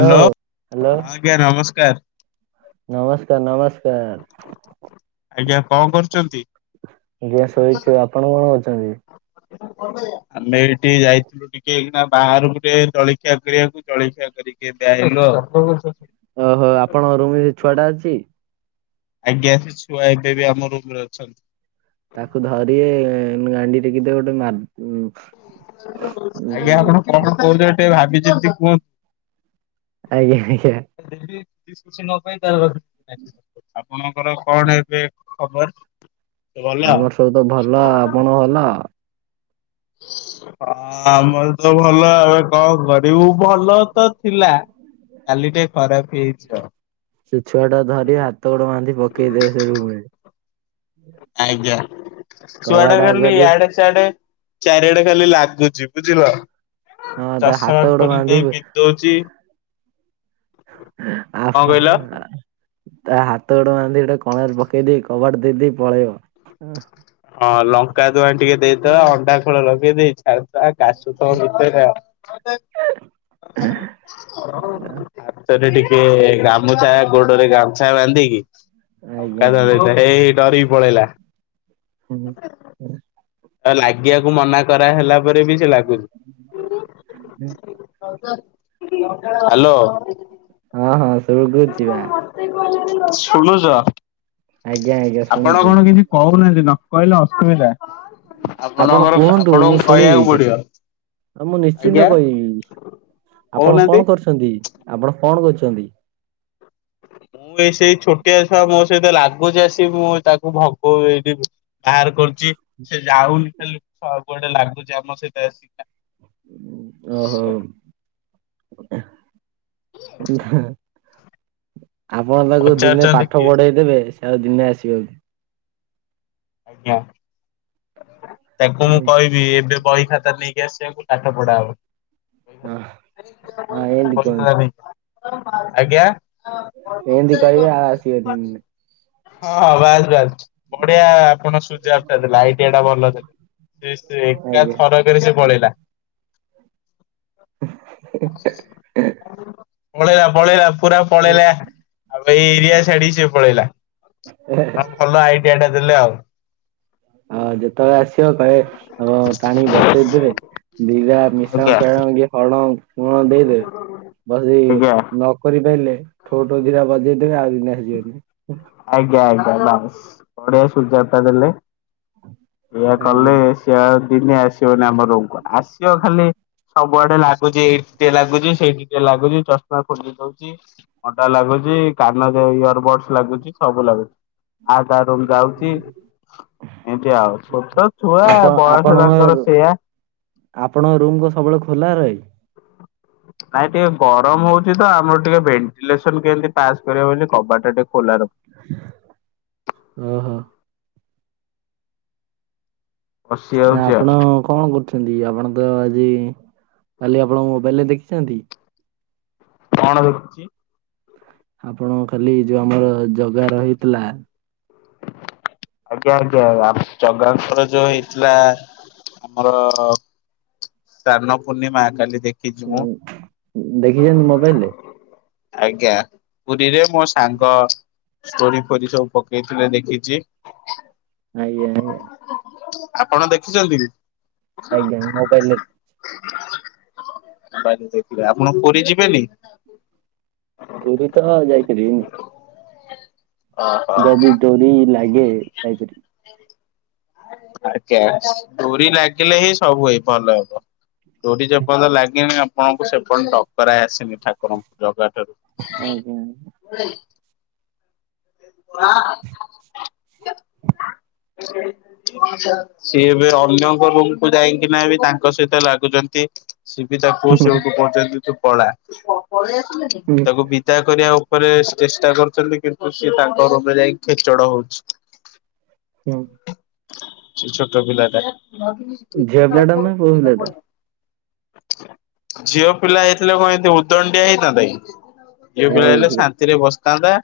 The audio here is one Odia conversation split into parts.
ହ୍ୟାଲୋ ହଁ ଆଞା ନମସ୍କାର୍ ନମସ୍କାର୍ ନମସ୍କ୍ ଆଜ୍ଞା କଣ କରୁଛନ୍ତି। ଆଜ୍ଞା ଶୋଇଛୁ ଆପଣ କଣ କରୁଛନ୍ତି? ଆମେ ଏଠି ଟିକେ ଯାଇ ଥିଲା ଟିକେ ବାହାରାରକୁ ଟିକେ ଜଳଖିଆ କରିବାକୁ ଜଳଖିଆ କରି ଓହୋ ଆପଣଙ୍କ [unintelligible] ରୁମରେ ସେ ଛୁଆ [unintelligible] ଟା ଅଛି ଆଜ୍ଞା ସେ ଛୁଆ ଏବେ ବି ଆମ ରୁମ୍ରେ ଅଛନ୍ତି। ! ! ! ! ! ! ! ! ଆଜ୍ଞା ଆପଣ କଣ କହୁଥିଲେ ଟିକେ ଭାବି ଚିନ୍ତି କୁହନ୍ତୁ। ଆଜ୍ଞା ଆଜ୍ଞା। କିଛି ନ ପାଇଁ ଆପଣଙ୍କର କଣ ଏବେ ଖବର। ଭଲ? ଆମର ସବୁ ତ ଭଲ ଆପଣ ଭଲ। ହଁ। ହଁ ଆମର ତ ଭଲ ଏବେ କଣ କରିବୁ ଭଲ ତ ଥିଲା। କାଲିଟା ଖରାପ ହେଇଛି। ସେ ଛୁଆ ଟା ଧରି ହାତ ଗୋଡ ବାନ୍ଧି ପକେଇଦବେ ସେ ରୁରେ ଆଜ୍ଞା କବାଟ ଶୁଆଡା ଆଗୁଆ ଗଲି ଦେଇ ଇଆଡ଼େ ସଆଡ଼େ ଚାରିଆଡ଼େ ଖାଲି ଲାଗୁଛି ବୁଝିଲ। ହଁ ତା ଚାଷ ହାତ ଗୋଡ ଖୋଲି ପାଇଁ ବାନ୍ଧିବୁ ପି ଦଉଛି ଆ [unintelligible] କଣ କହିଲ? ତା ହାତ ଗୋଡ ବାନ୍ଧି ଗୋଟ କଣରେ ପକେଇଦ କବାଟ ଦେଇକି ପଳେଇବ। ହଁ ଲଙ୍କା ଦୁଆଣି ଟିକେ ଦେଇଦବା ଅଣ୍ଡା ଖୋଳ ଲଗେଇ ଦେଇଛି କାସୁ ଥ ଭିତରେ ଆଉ [unintelligible] ଆ ଟିକେ- ଗାମୁଛା ଗୋଡ଼ରେ ଗାମୁଛା ବାନ୍ଧିକି ଆଜ୍ଞା ଲଙ୍କା ଧରି ଆଜ୍ଞା ଏଇ ଡରି ପଳେଇଲା। ହୁଁ ହୁଁ। ଆ ଲାଗିବାକୁ ମନା କରାହେଲା ରେ ବିି ସେ ଲାଗୁଛି। ହାଲୋ। ହଁ ହଁ ସୁରୁଖୁରୁରେ ଯିବା। ଶୁଣୁଛ ଆଜ୍ଞା ଆଜ୍ଞା ଆପଣ ଶୁଣୁଛି କଣ କିଛି କହୁନାହାନ୍ତି ନ କହିଲେ ଅସୁବିଧା। ଆପଣ ଆପଣଙ୍କର ଆପଣଙ୍କୁ କହିବାକୁ ପଡିବ। ହଁ ମୁଁ ନିଶ୍ଚିନ୍ତ ଆଜ୍ଞା। କହିବି, ଆପଣ କହୁନାହାନ୍ତି। କଣ କରୁଛନ୍ତି? ଆପଣ କଣ କରୁଚନ୍ତି? ମୁଁ ଏ ସେଇ ଛୋଟିଆ ଛୁଆ ମୋ ସହିତ ଲାଗୁଚି ଆସି ମୁଁ ତାକୁ ଭଗଉ ବାହାର କରୁଚି ସେ ଯାଉନି ଖାଲି କୁଆଡେ ଲାଗୁଚି ଆମ ସହିତ ଆସିକ ଓହୋ [inaudible] [inaudible] ଆପଣ ତାକୁ ଦିନେ ପଚାରୁଛନ୍ତି ପାଠ କିଏ? ପଢେଇ ଦେବେ ସେ ଆଉ ଦିନେ ଆସିବନି। ଆଜ୍ଞା ତାଙ୍କୁ ମୁଁ ହଁ କହିବି ଏବେ ବହି ଖାତା ନେ ଆସେ ପାଠ ପଢା ହଁ ଏମିତି ହବ କୁହନ୍ତୁ [unintelligible] ଆଜ୍ଞା। ଏମିତି କହିବେ ଆଉ ଆସିବେନି। ହଁ ବାସ୍ ବାସ୍ ବଢିଆ ଆପଣ [unintelligible] ଆଇଡିଆ ଟା ଭଲ ଥିଲା ସେ ଏକା ଆଜ୍ଞା। ଥର କରକେ ସେ ପଳେଇିଲା। [inaudible] ପଳେଇଲା ପଳେଇଲା ପୁରା ପଳେଇଲା ଏଇ ଏରିଆ ଛାଡିକି ସିଏ ପଳେଇଲା। ଭଲ ଆଇଡିଆ ଟା ଦେଲେ ଆଉ। ହଁ ଯେତେବେଳେ ଆସିବ କହେ ହ ଟାଣିକି ବସେଇ ଦେ ଦିରା ମିଶାଣ ଆଜ୍ଞା ପେଡ଼ାଣ କିଏ ହରଣ କଣ ଦେଇଦେ ବସିକି ଆଜ୍ଞା ନକରି ପା ଲେ ଠୋଠ ଦିଟା ବଜେଇଦବେ ଆଉ ଦିନେ ଆସିଯିବନି। ଆଜ୍ଞା ଆଜ୍ଞା ବାସ୍ ବଢ଼ିଆ ସଯୋଗ୍ ଟା ଦେଲେ। ଏଇଆ କଲେ ଆଜ୍ଞା ସେ ଆଉ ଦିନେ ଆସିବନି ଆମ ରୁମ୍ କୁ ଆସିବ ଖାଲି ସବୁଆଡେ ଲାଗୁଚି ଏଇଠି ଟେ ଲାଗୁଚି ସେଇଠି ଟେ ଲାଗୁଚି ଚଷମା ଖୋଲି ଦୋଉଚି ଅଣ୍ଡା ଲାଗୁଚି। କାନରେ ଇୟର ବଡସ୍ ଲାଗୁଚି ସବୁ ଲାଗୁଚି। ଆଉ କାହା ରୁମ୍ ଯାଉଚି। ଏମିତି ଆଉ ଛୋଟ ଛୁଆ ଆପଣ ବୟସ ଆପଣଙ୍କ ତାଙ୍କର ସେୟା। ଆପଣଙ୍କ ରୁମ୍ କଣ ସବୁବେଳେ ଖୋଲା ରହେ? ନାଇଁ ଟିକେ ଗରମ ହୋଉଚି ତ ଆମର ଟିକେ ଭେଣ୍ଟିଲେସନ କେମିତି ପାସ୍ କରିବ ବୋଲି କବାଟ ଟା ଟିକେ ଖୋଲା ର ଓ ହୋ। ପଶି ଯାଉଛି ଆଉ ଆପଣ କଣ କରୁଚନ୍ତି ଆପଣ ତ ଆଜି ଖାଲି ଆପଣ ମୋବାଇଲରେ ଦେଖିଚନ୍ତି? କଣ ଦେଖୁଚି? ଆପଣ ଖାଲି ଯୋଉ ଆମର ଜଗା ରହିଥିଲା? ଆଜ୍ଞା ଆଜ୍ଞା ଜଗାଙ୍କର ଯୋଉ ହେଇଥିଲା ଆମର ସ୍ନାନପୂର୍ଣ୍ଣିମା କାଲି ଦେଖିଛି ମୁଁ। ଦେଖିଛନ୍ତି ମୋବାଇଲ ରେ? ଆଜ୍ଞା ପୁରୀରେ ମୋ ସାଙ୍ଗ ଷ୍ଟୋରି ଫୋରି ସବୁ ପକେଇଥିଲେ ଦେଖିଚି। ଆଜ୍ଞା ଆଜ୍ଞା। ଆପଣ ଦେଖିଚନ୍ତି? ଆଜ୍ଞା ମୋବାଇଲରେ ବାଲି ଦେଖିଲେ ଆପଣ ପୁରୀ ଯିବେନି? ପୁରୀ ତ ଯାଇଥିଲି। ଓହୋ। ଯଦି ଡୋରି ଲାଗେ ଯାଇପାରିବ। ଆଜ୍ଞା ଡୋରି ଲାଗିଲେ ହିଁ ସବୁ ଏଇ ଭଲ ହବ। ଡୋରି ଯେପର୍ଯ୍ୟନ୍ତ ତ ଲାଗେନି ଆପଣଙ୍କୁ ସେପର୍ଯ୍ୟନ୍ତ ଡକରା ଆସିନି ଠାକୁରଙ୍କ, ଜଗା ଠାରୁ। ଆଜ୍ଞା। [inaudible] ସିଏ ଏବେ ଅନ୍ୟଙ୍କ ରୁମ୍ କୁ ଯାଇକିନା ବି ତାଙ୍କ ସହିତ ଲାଗୁଛନ୍ତି। [inaudible] ତାକୁ ବିଦା କରିବା ଉପରେ ଚେଷ୍ଟା କରୁଛନ୍ତି କିନ୍ତୁ ସିଏ ତାଙ୍କ ରୁମ୍ ରେ ଯାଇ ଖେଚଡ ହଉଛି। ହୁଁ। ସେ ଛୋଟ ପିଲାଟା। ଝିଅ ପିଲାଟା ନା ପୁଅ ପିଲାଟା? ଝିଅ ପିଲା ହେଇଥିଲେ କଣ ଏତେ ଉଦଣ୍ଡିଆ ହେଇଥାନ୍ତା କି? ଝିଅ ପିଲା ହେଲେ ହୁଁ ଶାନ୍ତିରେ ବସିଥାନ୍ତା।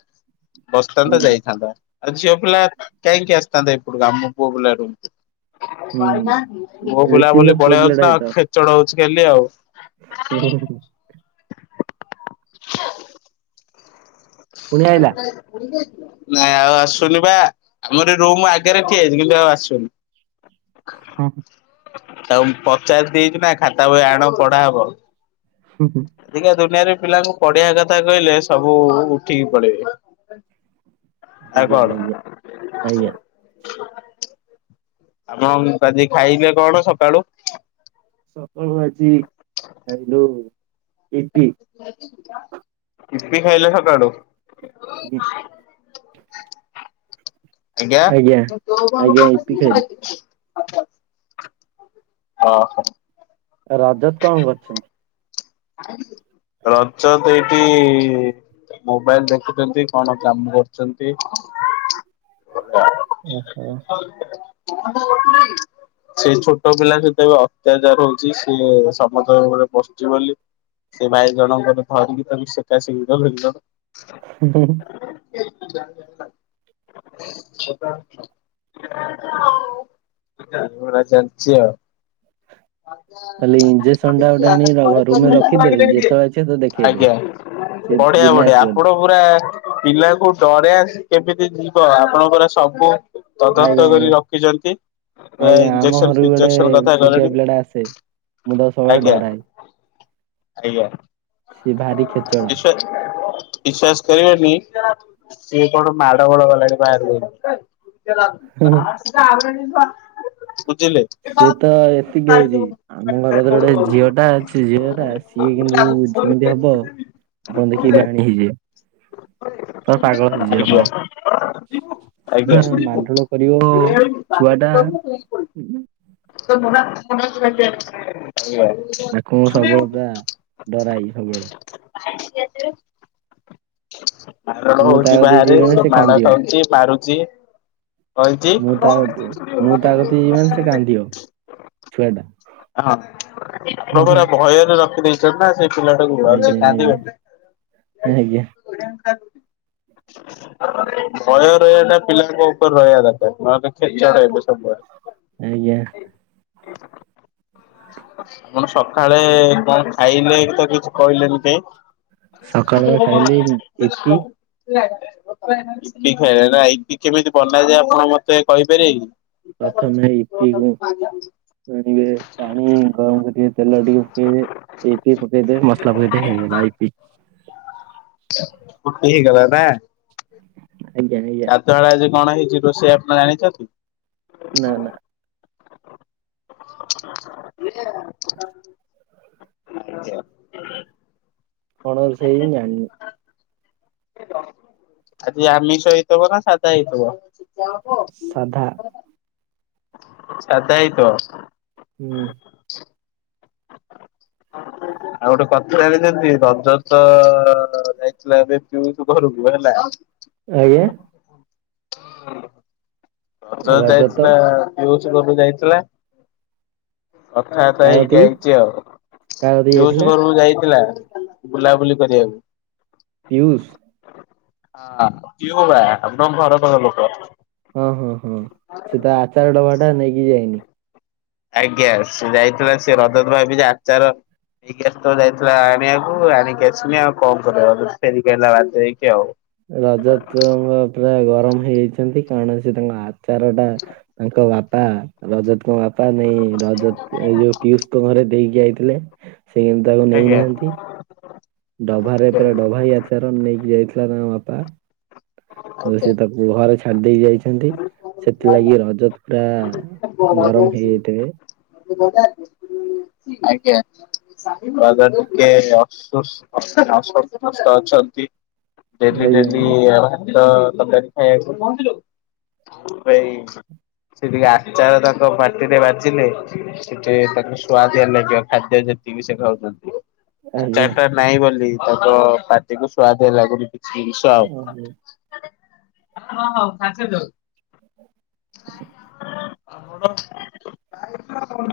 ବସିଥାନ୍ତା ଯାଇଥାନ୍ତା। ଆଉ ଝିଅ ପିଲା କାହିଁକି ଆସିଥାନ୍ତା ଏପଟକୁ ଆମ ପୁଅ ପିଲା ରୁମ୍ ହୁଁ ମୋ ନିଶ୍ଚିନ୍ତ ବୁଲାବୁଲି ପୁଅ ପଳେଇବା କଥା ଖେଚଡ ହଉଛି ଖାଲି ଆଉ। ହଁ। [inaudible] ପୁଣି ଆଇଲା। [inaudible] ନାଇଁ ଆଉ ଆସୁନି ବା ଆମର ରୁମ ଆଗରେ ଠିଆ ହେଇଛି, କିନ୍ତୁ ଆଉ ଆସୁନି। ହଁ। ତାକୁ ପଚାରି ଦେଇକିନା ଖାତା ବହି ଆଣ ପଢା ହବ। ଆଜିକା ଦୁନିଆରେ ପିଲାଙ୍କୁ ପଢ଼ିଆ କଥା କହିଲେ ସବୁ ଉଠିକି ପଳେଇବେ ଆଉ ଆଜ୍ଞା କଣ? ଆଜ୍ଞା ଆଜ୍ଞା। ଆପଣ ଆଜି ଖାଇଲେ କଣ ସକାଳୁ? ସକାଳୁ ଆଜି ଆଇଲୁ ୟିପି। ୟୀପି ଖାଇଲ ସକାଳୁ। [inaudible] ଆଜ୍ଞା ଆଜ୍ଞା ଇପି ଖାଇଲି। [inaudible] ଓହୋ। ରାଜତ କଣ କରୁଛନ୍ତି? ରଜତ ଏଇଠି ମୋବାଇଲ ଦେଖୁଛନ୍ତି। କଣ କାମ କରୁଛନ୍ତି? ଓହୋ [inaudible] ସେଇ ଛୋଟ ପିଲା ସହିତ ଏବେ ଅତ୍ୟାଚାର ହଉଛି ସିଏ ସମସ୍ତଙ୍କ ଉପରେ ବସିୁଛି ବୋଲି। ସେ ଭାଇ ଜଣଙ୍କର ଧରିକି ତାକୁ ସେକାସେକି କରୁଛନ୍ତି [inaudible] [inaudible] ଚାଲିଛି ଆଉ। [inaudible] ତାହଲେ ଇଞ୍ଜେକ୍ସନ ଟା ଗୋଟେ ଆଣି ରୁମରେ [inaudible] ରଖିଦେବେ ଯେତେବେଳେ ଆସିବେ ତ ଦେଖେଇଦେବେ। ଆଜ୍ଞା ସେ ବଢିଆ ଦିନେ ବଢିଆ ଆସିବନି। ଆପଣ ପୁରା ପିଲାକୁ ଡରେଇବା କେମିତି ଯିବ ଆପଣଙ୍କର ସବୁ ତଦନ୍ତ ଆଜ୍ଞା କରି ଆଜ୍ଞା ରଖିଛନ୍ତି। ଆଜ୍ଞା ଆମ ଇଞ୍ଜେକସନ ଘରକୁ ଗୋଟେ ଫିଞ୍ଜେକ୍ସନ୍ କଥା ଛୋଟିଆ କଲେଣି ପିଲା ଟା ଆସେ ମୁଁ ତାକୁ ସବୁବେଳେ ଆଜ୍ଞା। ଡରାଏ। ଆଜ୍ଞା। ସିଏ ଭାରି ଖେଚଡ଼। ବିଶ୍ୱାସ କରିବେନି ସିଏ କଣ ମାଡ ଗୋଳ କଲାଣି ବାହାରକୁ ଯାଇକି। [inaudible] ସିଏ ତ ଏତିକି ହଉଛି ଆମ ଘରର ଗୋଟେ ଝିଅ ଟା ଅଛି ଝିଅ ସିଏ କିନ୍ତୁ ଯେମିତି ହବ ଆପଣ ଦେଖକି ବାୟା ହେଇଯିବେ। ପୁରା ପାଗଳ ହେଇଯିବେ ଆପଣ। ଆଜ୍ଞା। ଆଜ୍ଞା। ପୁରା ମାଡ଼ଗୋଳ କରିବ ଛୁଆ ଟା ତାକୁ [inaudible] [inaudible] ତାକୁ ମୁଁ ସବୁବେଳେ ପୁରା ଡରାଏ ସବୁବେଳେ। [unintelligible] ମାରଣ ମୁଁ ତା ହୋଉଛି କତିକି ବାହାରେ ଯିବି ମାନେ ସସୋ ସେ ମାଡ କାନ୍ଦିବ ଖାଉଛି ମାରୁଛି। କହିଚି। ମୁଁ ତା ହଁ କତି ମୁଁ ତା କତିକି ଯିବି ମାନେ ସେ କାନ୍ଦିବ ଛୁଆଟା ହୁଁ ହୁଁ। ପରା ଭୟରେ ରଖିଦେଇଛନ୍ତି ନା ସେ ଚିଲା ତାକୁ ଆଉ ସେ ଆଜ୍ଞା ଆଜ୍ଞା କାନ୍ଦିବନି। ଆଜ୍ଞା ଭୟ ରହିବା ଟା ପିଲାଙ୍କ ଉପରେ ରହିବା ଦରକାର ନହେଲେ ଠିକ୍ ରହିବେ ସବୁ ଭୟ ଆଜ୍ଞା। ହ ଆପଣ ସକାଳେ କଣ ଖାଇଲେ ତ କିଛି କହିଲେନି କେଇ ସକାଳୁ ବା ଖାଇଲି ଇପି [unintelligible] ଇ ଖାଇବା ଏଟା ଇ କେମିତି ବନା ଯାଏ ଆପଣ ମତେ କହିପାରିବେ କି? ପ୍ରଥମେ ଇପି କୁ ଆଣିବେ ପାଣି ଗ ତା ଉପରେ ତେଲ ଟିକେ ପକେଇବେ ଇପି ପକେଇଦେବେ ମସଲା ପକେଇଦେବେ ହେଇଗଲା ଇପି। ଇପି ହେଇଗଲା ନା। ଆଜ୍ଞା ଆଜ୍ଞା। ଗାଧୁଆଳ ଆଜି କଣ ହେଇଛି ରୋଷେଇ ଆପଣ ଜାଣିଛନ୍ତି। ନା ନା। ଇଏ ଆଚ୍ଛା। କଣ ସେଇ ଜାଣିନୁ। ଆଜି ଆମିଷ ହେଇଥିବ ନା ସାଧା ହେଇଥିବ। ସାଧା ସାଧା ହେଇଥିବ। ହୁଁ। ଆଉ ଗୋଟେ କଥା ଜାଣିଛନ୍ତି ରଜ ତ ଯାଇଥିଲା ଏବେ ପିଉ ତୁ ଘରକୁ। ଇପି ହେଲା। ଆଜ୍ଞା। ବଜାର ରଜ ତ ଯାଇଥିଲା ଯୋଉ କିଏ ଏବେ ଗୋଟେ ଯାଇଥିଲା ରଥଯାତ୍ରା କାହା ଏଇଟା କତିକି ଏଇ ଆଚି ଆଉ କାହା କତିକି ଯୋଉସଲ ଯାଇଥିଲା ଘରକୁ ଯାଇଥିଲା ବୁଲାବୁଲି କରିବାକୁ। ପିୟୁଷ୍। ହଁ କିଓ ବା ଏକ୍ ଦମ୍ ଭର ଭର ଲୋକ। ହଁ ହଁ ହଁ ସେ ତ ଆଚାର ଡବା ଟା ନେଇକି ଯାଇନି। ଆଜ୍ଞା ସେ ଯାଇଥିଲା ସେ ରଜଦିନ ଭାବି ଯେ ଆଚାର ଏଇ ଗ୍ୟାସ୍ ତ ଯାଇଥିଲା ଆଣିବାକୁ ଆଣିକି ଆସିନି ଆଉ କଣ କରିବା ସେ କହିଲ ବା ହେଇକି ଆଉ। ରଜା ତ ପୁରା ଗରମ ହେଇଯାଇଛନ୍ତି କାରଣ ସେ ତାଙ୍କ ଆ ତାର ଟା ତାଙ୍କ ବାପା ରଜତଙ୍କ ବାପ୍ ବାପା ନାଇଁ ରଜତ ଏଇ ଯୋଉ ପିୟୁଷଙ୍କ ଘରେ ଦେଇକି ଆଇଥିଲେ। ସେ କେମିତି ତାକୁ ଆଜ୍ଞା ନେଇନାହାନ୍ତି। ଡଭାରେ ପୁରା ଡଭା ହିଁ ଆଚରଣ ନେଇକି ଯାଇଥିଲା ତାଙ୍କ ବାପା। ଆଜ୍ଞା ସେ ଆଜ୍ଞା। ତାକୁ ଘରେ ଛାଡି ଦେଇେଇ ଯାଇଛନ୍ତି ସେଥିଲାଗି ରଜତ୍ ପୁରା ଗରମ ହେଇଯାଇଥିବେ। ସେ ଯୋଉଟା [unintelligible] ଆଜ୍ଞା। ଦାଦା ଟିକେ ଅପ୍ ସୁସ୍ ଅସସ୍ ଅଛନ୍ତି। ଡେଲି ଆଜ୍ଞା ଡେଲି ୟା ମାଛ ତରକାରୀ ଖାଇବାକୁ ସେଇ ସେ ଟିକେ ଆଚାର ତାଙ୍କ ପାଟିରେ ବାଜିଲେ ସେ ଟେ ତାଙ୍କ ସୁଆଦିଆ ଲାଗିବ ଖାଦ୍ୟ ଯେ ବି ସେ ଖାଉଛନ୍ତି ଆଜ୍ଞା ଆଚାରଟା ନହିଁ ବୋଲି ତାଙ୍କ ପାଟିକୁ ସୁଆଦ ହେଲାଗୁନି। ହଁ ହଁ ସାଙ୍ଗେ ଆଜ୍ଞା ସାଙ୍ଗେ ଯାଉଛୁ।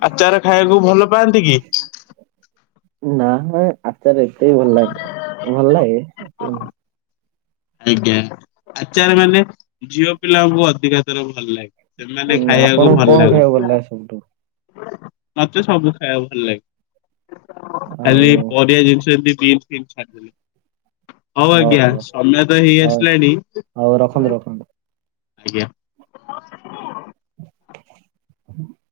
ଆଚାର ଖାଇବାକୁ ଭଲ ପାଆନ୍ତି କି? ନାଁ ନାହିଁ ଆଚାର ଏତେ ଭଲ ଲାଗେନା, ଭଲ ଲାଗେ ଏତେ ନୁହଁ। ଆଜ୍ଞା। ଆଚାର ମାନେ ଝିଅପିଲାଙ୍କୁ ଅଧିକା ଆଚାର ଭଲ ଲାଗେ। ସେମାନେ ହୁଁ ଖାଇବାକୁ ଆପଣଙ୍କୁ ଭଲ କଣ ଲାଗୁ ଖାଇବାକୁ ଭଲ ଲାଗେ ସବୁଠୁ? ମତେ ସବୁ ଖାଇବା ଭଲ ଲାଗେ। ଖାଲି ଆଉ ପରିବା ଜିନିଷ ଏମତି [unintelligible] ଛାଡ଼ିଦେଲି ହଉ ଆଜ୍ଞା। ଓହୋ ସମୟ ତ ହେଇ ହଉ ଆସିଲାଣି, ହଉ ରଖନ୍ତୁ ରଖନ୍ତୁ। ଆଜ୍ଞା। ହ